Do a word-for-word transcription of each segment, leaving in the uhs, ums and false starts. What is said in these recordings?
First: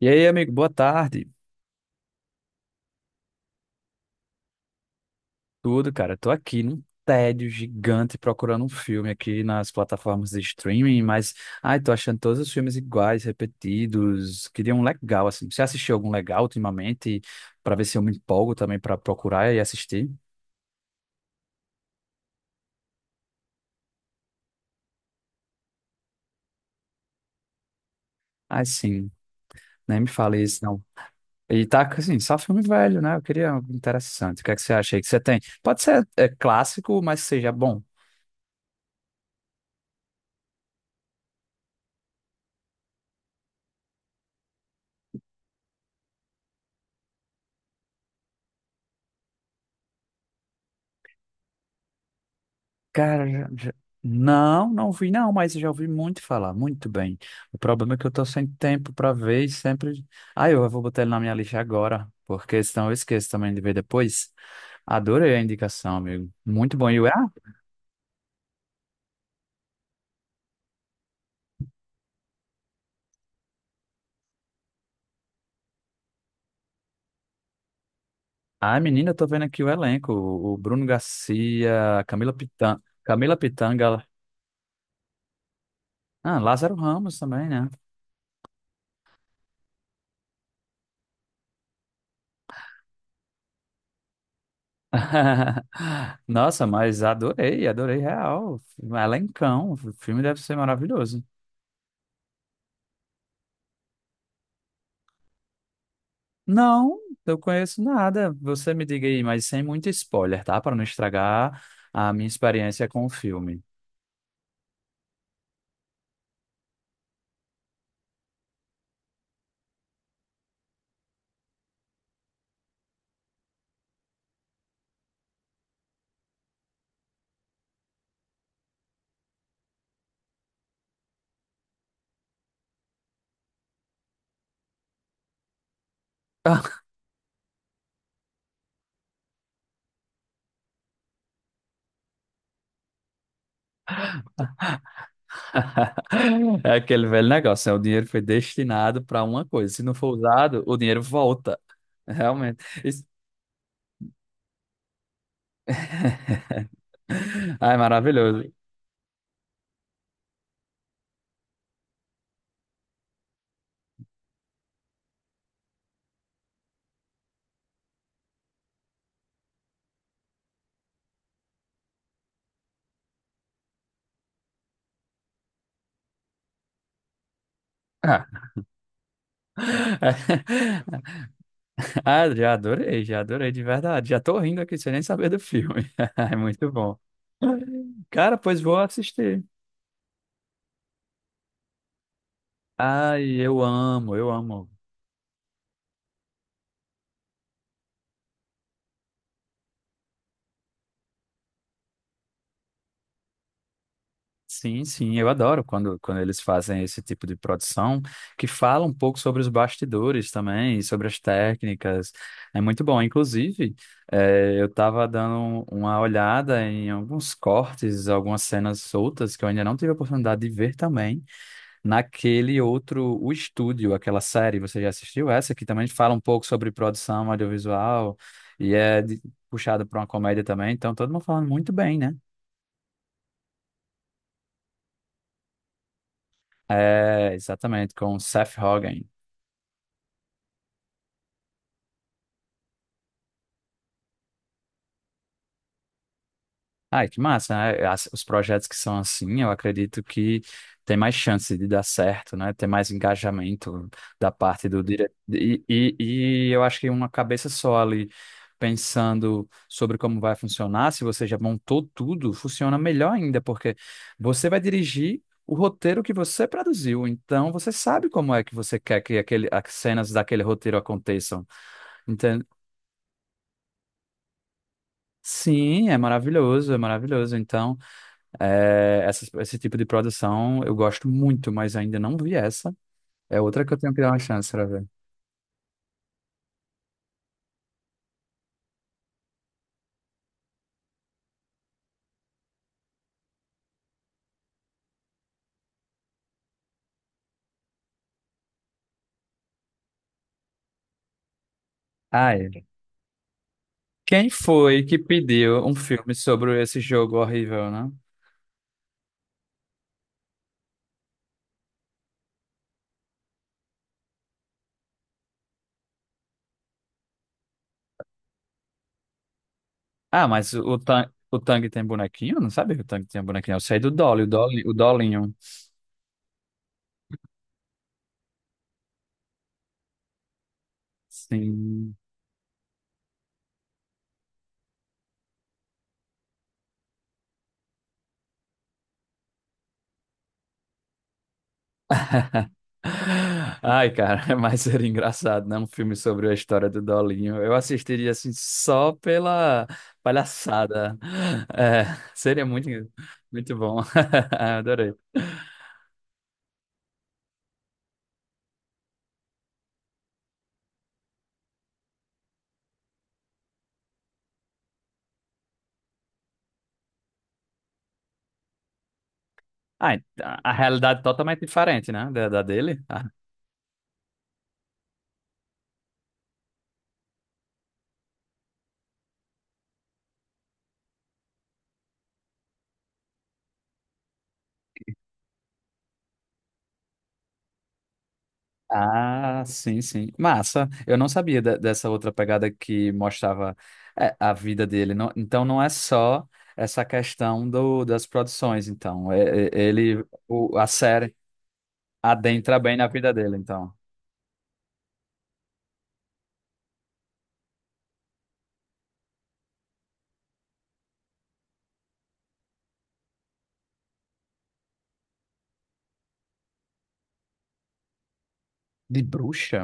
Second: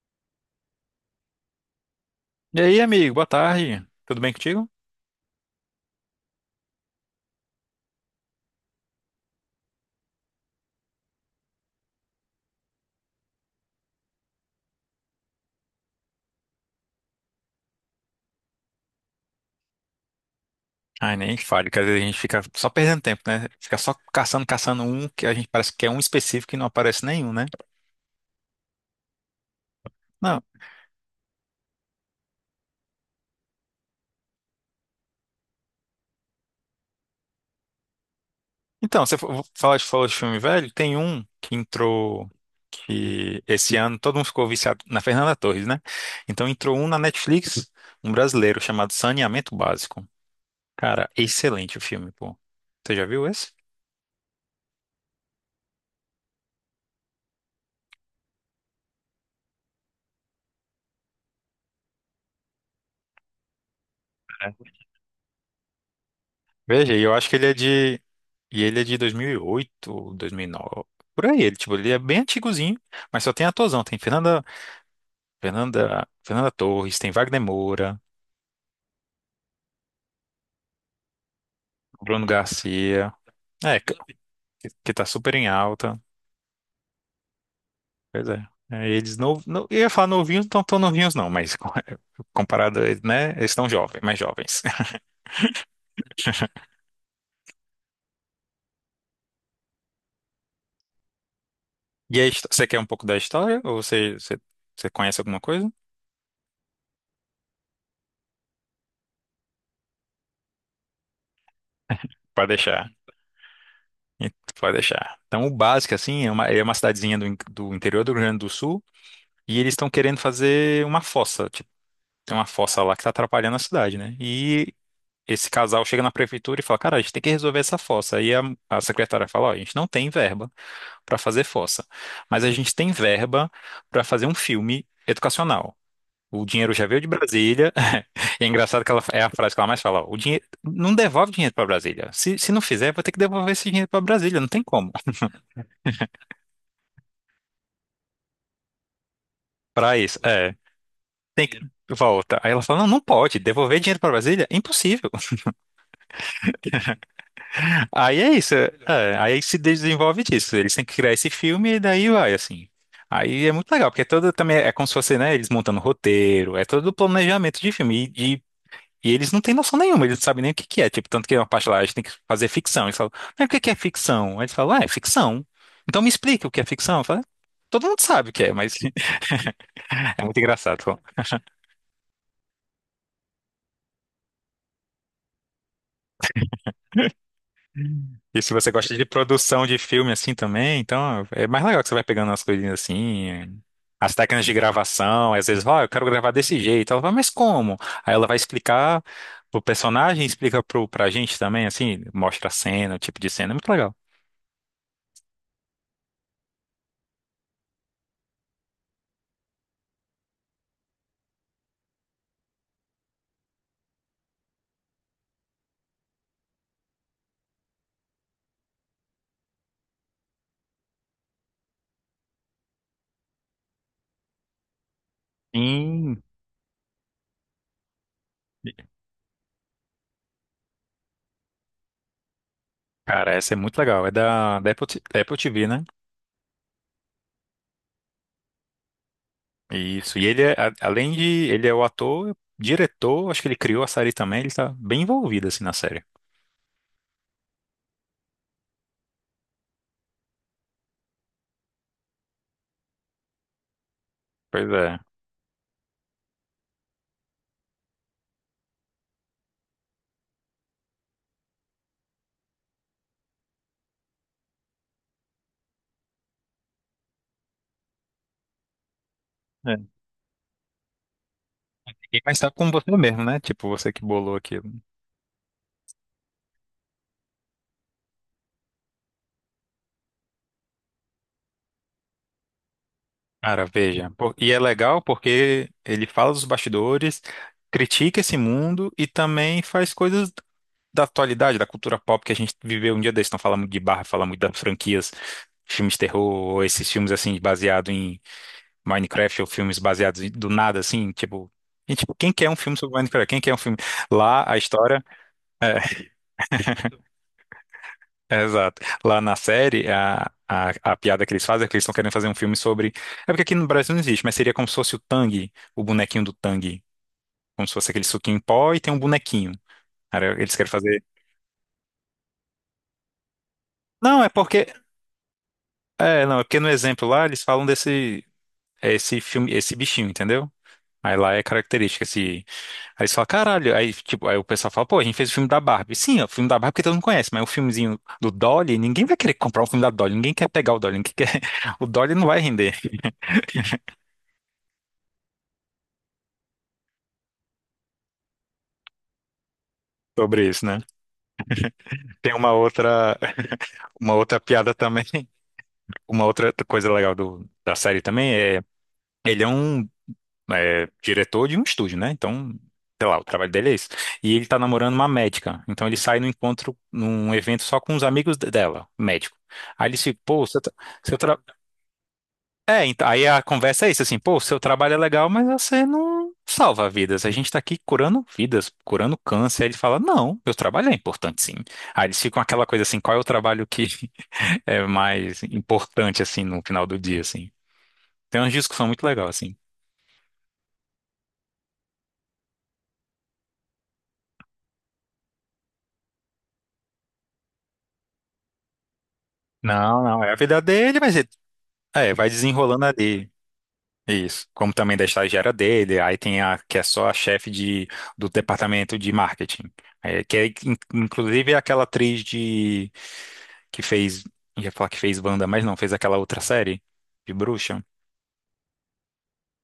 E aí, amigo, boa tarde. E aí, amigo, boa tarde. Tudo bem contigo? Tudo, cara? Tô aqui num tédio gigante procurando um filme aqui nas plataformas de streaming, mas, ai, tô achando todos os filmes iguais, repetidos. Queria um legal, assim. Você assistiu algum legal ultimamente? Pra ver se eu me empolgo também pra procurar e assistir? Ai, nem fale, que às vezes a gente fica só perdendo tempo, né? Fica só caçando, caçando um que a gente parece que é um específico e não aparece nenhum, né? Ai, sim, nem me fale Não. isso, não. E tá, assim, só filme velho, né? Eu queria algo interessante. O que é que você acha aí que você tem? Pode ser é, clássico, mas seja bom. Então, você fa- falou de, falou de filme velho, tem um que entrou que esse ano todo mundo ficou viciado na Fernanda Torres, né? Então entrou um na Netflix, um brasileiro chamado Saneamento Básico. Cara, excelente o filme, pô. Você já viu Cara, já- esse? já- não, não vi não, mas eu já ouvi muito falar, muito bem. O problema é que eu tô sem tempo pra ver e sempre... Ah, eu vou botar ele na minha lista agora, porque senão eu esqueço também de ver depois. Adorei a indicação, amigo. Muito bom. Veja, E e o... eu Ah, acho que ele é de. E ele é de dois dois mil mil e oito, dois mil e nove por aí. Ele, tipo, ele é bem antigozinho, mas só tem atorzão. Tem Fernanda, Fernanda, Fernanda Torres, tem Wagner Moura, ah, menina, eu tô vendo aqui o elenco. O o Bruno Garcia, a Bruno Camila Pitanga, Garcia, Camila é, que, Pitanga, que tá super em alta. ah, Lázaro Ramos também, né? Pois é. É, eles não, não, eu ia falar novinhos, não tão novinhos não, mas co- comparado a eles, né, eles estão jovens, mais jovens. Nossa, mas adorei, adorei real. Elencão, o filme deve ser maravilhoso. E aí, você quer um pouco da história? Ou você, você, você conhece alguma coisa? Não, eu conheço nada. Você me diga aí, mas sem muito spoiler, tá? Para não estragar a minha Pra experiência deixar. com o filme. E tu Pode deixar. Então, o básico, assim, é uma, é uma cidadezinha do, in- do interior do Rio Grande do Sul e eles estão querendo fazer uma fossa. Tipo, tem uma fossa lá que está atrapalhando a cidade, né? E esse casal chega na prefeitura e fala: cara, a gente tem que resolver essa fossa. Aí a, a secretária fala: ó, a gente não tem verba para fazer fossa, mas a gente tem verba para fazer um filme educacional. O dinheiro já veio de Brasília. E é engraçado que ela, é a frase que ela mais fala: ó, o dinheiro, não devolve dinheiro para Brasília. Se, se não fizer, vai ter que devolver esse dinheiro para Brasília. Não tem como. É aquele velho negócio, né? O dinheiro foi destinado para uma coisa. Se não Pra for isso, é. usado, o dinheiro Tem volta. que... volta. Aí Realmente. ela fala, não, não Isso- pode. Devolver dinheiro pra Brasília? Impossível. Ai, Aí é maravilhoso. isso. é, é, aí se desenvolve disso. Eles têm que criar esse filme e daí vai, assim. Aí é muito legal, porque é todo também é como se fosse, né, eles montando roteiro, é todo o planejamento de filme. E, e- e eles não têm noção nenhuma, eles não sabem nem o que que é. Tipo, tanto que é uma parte lá, a gente tem que fazer ficção. Eles falam, mas o que que é ficção? Aí eles falam, ah, é ficção. Então me explica o que é ficção. Eu falo, "é, todo mundo sabe o que Ah, é, mas é muito engraçado. Ah, já adorei, já adorei de verdade. Já tô rindo aqui sem nem saber do filme. É muito bom. Cara, E se pois você vou gosta de assistir. produção de filme assim também, então é mais legal que você vai pegando as coisinhas Ai, eu assim, as amo, eu técnicas de amo. gravação, às vezes, ó, eu quero gravar desse jeito. Ela fala, mas como? Aí ela vai explicar pro personagem, explica pro, pra gente também, assim, mostra a cena, o tipo de cena, é muito legal. Sim, sim, eu adoro quando, quando eles fazem esse tipo de produção, que fala um pouco sobre os bastidores também, sobre as técnicas. É muito bom. Inclusive, eh, eu estava dando uma olhada em alguns cortes, algumas cenas soltas que eu ainda não tive a oportunidade de ver também, naquele outro, O Estúdio, aquela série. Você já assistiu essa, que também fala um Sim, pouco sobre produção audiovisual e é de- puxada para uma comédia também. Então, todo mundo falando muito bem, né? cara, essa é muito legal. É da, da Apple, T- da Apple T V, né? É, exatamente, com o Seth Rogen. Isso. E ele é, a- além de, ele é o ator, diretor, acho que ele criou a série também, ele tá bem envolvido assim na série. Ai, que massa, né? As- os projetos que são assim, eu acredito que tem mais chance de dar certo, né? Tem mais engajamento da Pois parte do diretor. E, e, e eu acho que uma cabeça só ali, pensando sobre como vai funcionar, se você já montou tudo, funciona melhor ainda, porque você vai dirigir o roteiro que você produziu, então você sabe como é que você quer que aquele, as é. cenas daquele roteiro aconteçam. E- Mas tá com você mesmo, né? Tipo, você que bolou aquilo. Sim, é maravilhoso, é maravilhoso. Então, é, essas- esse tipo de produção eu gosto muito, mas ainda não vi essa. É outra Cara, que eu tenho que veja. dar uma Pô, chance e é pra ver. legal porque ele fala dos bastidores, critica esse mundo e também faz coisas da atualidade, da cultura pop que a gente viveu um dia desse. Não fala muito de barra, fala muito das franquias, filmes de terror, ou esses filmes assim, baseados em Minecraft, ou filmes baseados em- do nada, assim, tipo. E, tipo, quem quer Ai, um filme sobre Minecraft? Quem quer um filme? quem Lá, a foi que história. pediu um é, filme sobre esse jogo horrível, né? É, Exato. Lá na série, a, a, a piada que eles fazem é que eles estão querendo fazer um filme sobre. É porque aqui no Brasil não existe, mas seria como se fosse o Tang, o bonequinho do Tang. Como se fosse aquele suquinho em pó e tem um bonequinho. Ah, Cara, mas eles o, querem o, fazer. Tang, o Tang tem bonequinho? Eu Não sabe que o Tang tem bonequinho. Eu sei do Dolly, Não, o é Dolly, o porque. Dolinho. É, não, é porque no exemplo lá eles falam desse. é Esse filme, esse bichinho, entendeu? Aí lá é Sim. característica, esse. Aí você fala, caralho. Aí, tipo, aí o pessoal fala, pô, a gente fez o filme da Barbie. Sim, é o filme da Barbie que todo mundo conhece, mas o filmezinho do Dolly, ninguém vai querer comprar o filme da Dolly, ninguém quer pegar o Dolly, ninguém quer... o Dolly não vai render. Ai, cara, mas seria engraçado, né? Um filme sobre a história do Dolinho. Eu assistiria assim só pela Sobre isso, né? palhaçada. É, Tem seria uma muito, outra, muito bom. uma outra piada Adorei. também, uma outra coisa legal do, da série também é, ele é um é, diretor de um estúdio, né? Então, sei lá, o trabalho dele é isso. E ele tá namorando uma médica, então ele sai no encontro, num evento só com os amigos de- dela, médico. Aí Ah, ele ent- se, pô, a seu, tra- realidade seu, tra- totalmente diferente, né? Da, da dele. É, então, aí a conversa é isso, assim, pô, o seu trabalho é legal, mas você não salva vidas. A gente tá aqui curando vidas, curando câncer. Aí ele fala, não, meu trabalho é importante, sim. Aí eles ficam aquela coisa assim, qual é o trabalho que é mais importante, assim, no final do dia, assim. Tem uma discussão muito legal, Ah, assim. sim, sim. Massa. Eu não sabia de- dessa outra pegada que mostrava é, a vida dele. Não- então não é só essa questão do, das produções, então. É- é- Não, ele, não, é a o- vida a dele, série. mas ele, é, vai Adentra bem na desenrolando vida ali. dele, então. Isso, como também da estagiária dele, aí tem a que é só a chefe de, do departamento de marketing, é, que é, in- inclusive é aquela atriz de que fez, ia falar que fez Wanda, mas não, fez aquela outra série de bruxa. De bruxa?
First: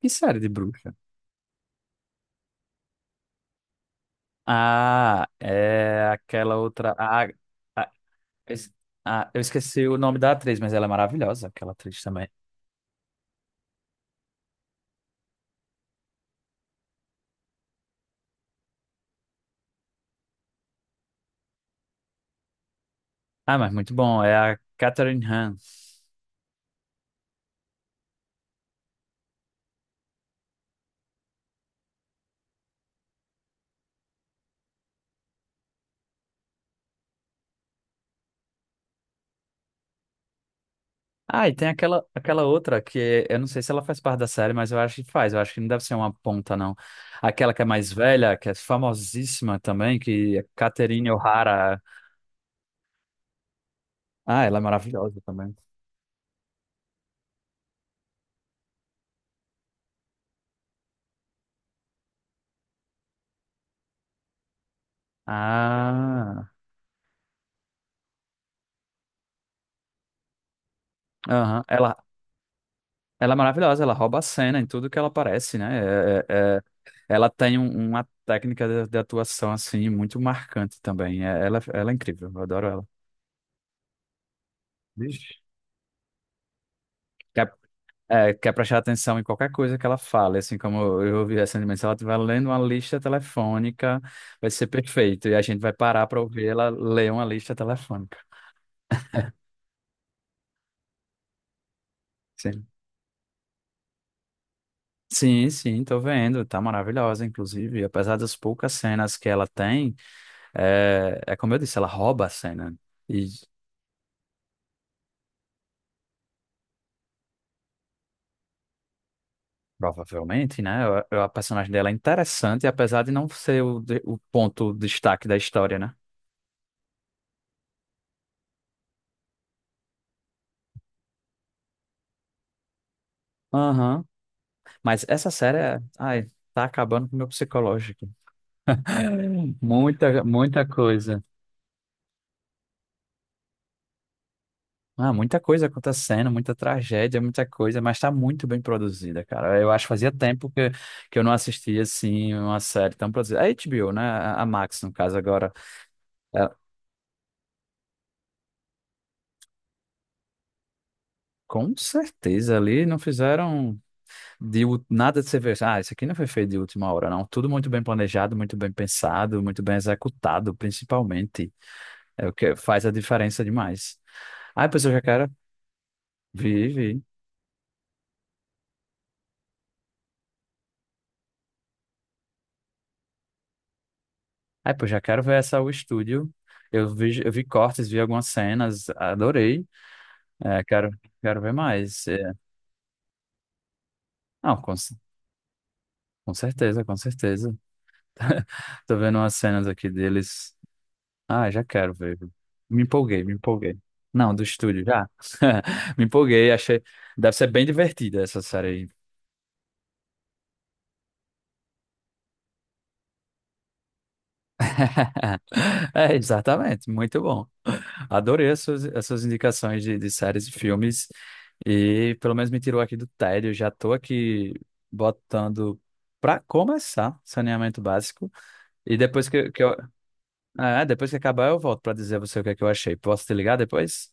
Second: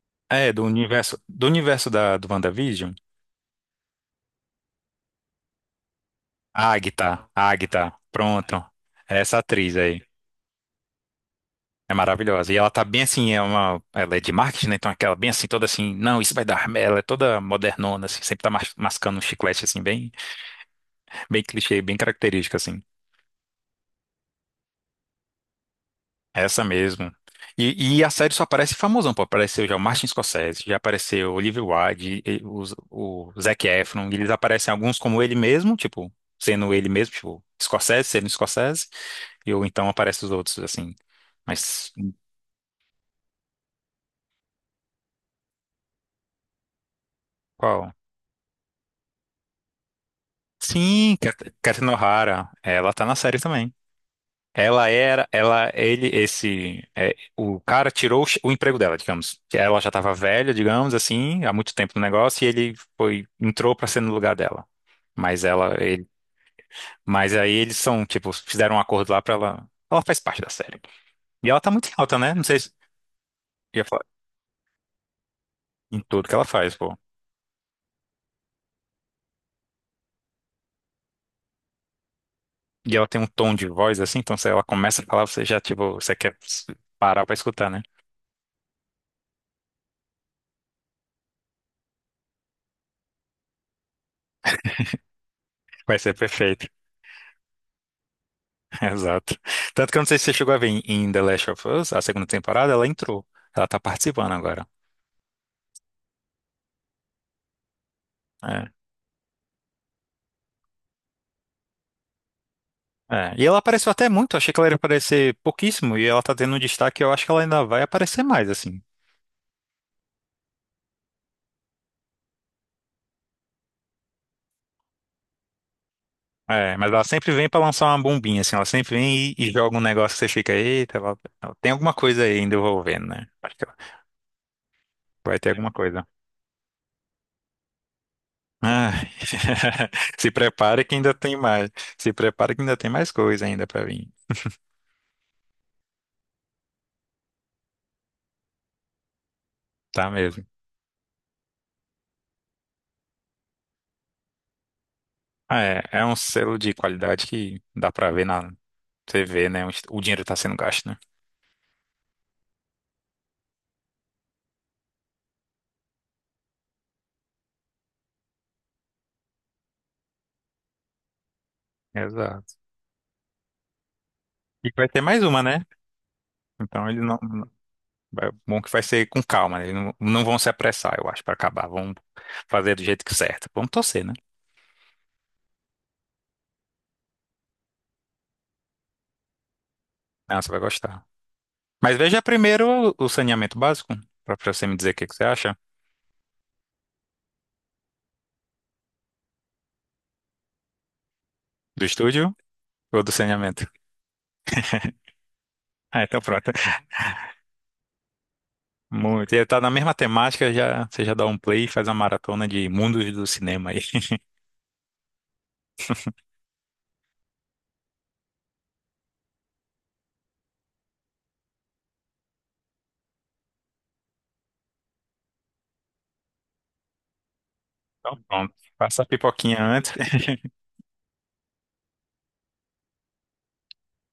Que série de É, do bruxa? universo, do universo da, do WandaVision, Ah, é aquela a outra. Ah, Agatha, a ah, Agatha, pronto, es- é ah, essa eu atriz esqueci o aí. nome da atriz, mas ela é maravilhosa, aquela É atriz também. maravilhosa. E ela tá bem assim, é uma, ela é de marketing, né? Então aquela bem assim, toda assim, não, isso vai dar. Ela é toda modernona, assim, sempre tá mas- mascando um chiclete assim, bem. Bem clichê, bem característica, assim. Ah, mas muito bom. É a Catherine Hahn. É essa mesmo. E, e a série só aparece famosão, pô. Apareceu já o Martin Scorsese, já apareceu o Olivia Wilde, e- o, o Zac Efron. Eles aparecem alguns como ele mesmo, tipo, sendo ele mesmo, tipo, Scorsese, sendo Scorsese. E ou então aparecem os outros, assim. Ah, e tem Mas aquela, aquela outra que eu não sei se ela faz parte da série, mas eu acho que faz. Eu acho que não deve ser uma ponta, não. Aquela que é mais qual? velha, que é famosíssima também, que é Catherine Sim, Cat- O'Hara. Catherine O'Hara. Ela tá na série também. Ah, ela é Ela maravilhosa era, também. ela, ele, esse, é, o cara tirou o, che- o emprego dela, digamos. Que ela já estava velha, digamos assim, há muito tempo no negócio e ele foi, entrou para ser no lugar dela. Mas ela, ele, Ah, mas aí eles são, tipo, fizeram um acordo lá para ela, ela faz parte da série. E ela aham. tá muito em Ela, alta, né? Não sei se Ela é maravilhosa, ia ela falar rouba a cena em tudo que ela aparece, né? em É- tudo que ela é- é- faz, pô. ela tem um- uma técnica de, de atuação, assim, muito marcante também. É- ela, é, ela é incrível, eu adoro ela. E ela tem um tom de voz assim, então se ela começa a falar, Vixe. você já, tipo, você quer parar para Quer, escutar, né? é, quer prestar atenção em qualquer coisa que ela fale, assim, como eu ouvi recentemente, se ela estiver lendo uma lista telefônica, vai ser perfeito. E a gente vai Vai parar ser para ouvir ela perfeito. ler uma lista telefônica. Exato. Tanto que eu não sei se você chegou a ver em em The Last of Us, a segunda Sim. temporada, ela entrou. Ela tá participando agora. Sim, sim, tô vendo. Tá maravilhosa, inclusive. Apesar das É. poucas cenas que ela tem, é, é como eu disse, ela rouba a cena. É. E ela apareceu até muito, achei que ela ia aparecer pouquíssimo, e ela tá tendo um destaque, eu acho que ela ainda vai aparecer mais, assim. Provavelmente, né? A, a personagem dela é interessante, apesar de não ser o, de- o ponto destaque da história, né? É, mas ela sempre vem pra lançar uma bombinha, assim, ela sempre vem e, e joga um negócio que você fica, eita, ela, ela tem alguma coisa aí ainda envolvendo, né? Acho que ela Aham. Mas essa vai ter série, alguma é- coisa. ai, tá acabando com o meu psicológico. Ah, Muita, se muita prepare que ainda coisa. tem mais. Se prepare que ainda tem mais coisa ainda pra vir. Ah, muita coisa acontecendo, muita tragédia, muita coisa, mas tá muito bem produzida, cara. Eu acho que Tá fazia mesmo. tempo que, que eu não assistia, assim, uma série tão produzida. A H B O, né? A a Max, no caso, agora. Ah, é, é um É, selo de qualidade que dá pra ver na T V, né? Onde o dinheiro tá sendo gasto, né? com certeza ali não fizeram. De ú- nada de você ver, ah, isso aqui não foi feito de última hora, não. Tudo muito bem planejado, muito bem pensado, muito bem executado, principalmente. É o que Exato. faz a diferença demais. Ai, E pois vai eu já ter mais quero uma, né? vi, Então ele vi. não. não- vai- Bom que vai ser com calma, né? Eles não, não vão se apressar, eu acho, pra acabar. Vão fazer do jeito que certo. Vamos torcer, né? Ah, pois já quero ver essa o estúdio. Eu vi, eu vi cortes, vi algumas cenas, adorei. Ah, você vai É, quero, gostar. quero ver Mas mais. veja É, primeiro o o saneamento básico, pra pra não, você com, me dizer c- o que que você acha. com certeza, com certeza. Tô vendo umas cenas aqui deles. Ah, já Do quero ver. estúdio Me ou do empolguei, me saneamento? empolguei. Não, do estúdio, já. Ah, Me então pronto. empolguei, achei. Deve ser bem divertida essa série aí. Muito. E tá na mesma temática, já, você já dá um play e faz uma maratona de mundos do cinema aí. É, exatamente, muito bom. Adorei as suas, as suas indicações de, de séries e filmes. E pelo menos me tirou aqui do tédio. Já tô aqui botando pra começar saneamento Então, básico. pronto. E Faça a depois que, pipoquinha que eu. antes. É, depois que acabar, eu volto pra dizer a você o que é que eu achei. Posso te ligar depois?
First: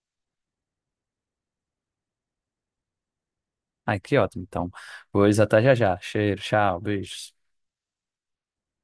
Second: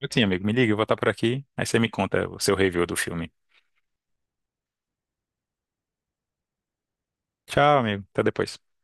Eu tinha, amigo. Me liga, eu vou estar por aqui. Aí você me conta o seu review do filme. Ai, que ótimo. Então, vou até já já. Cheiro, tchau, beijos. Tchau, amigo. Até depois.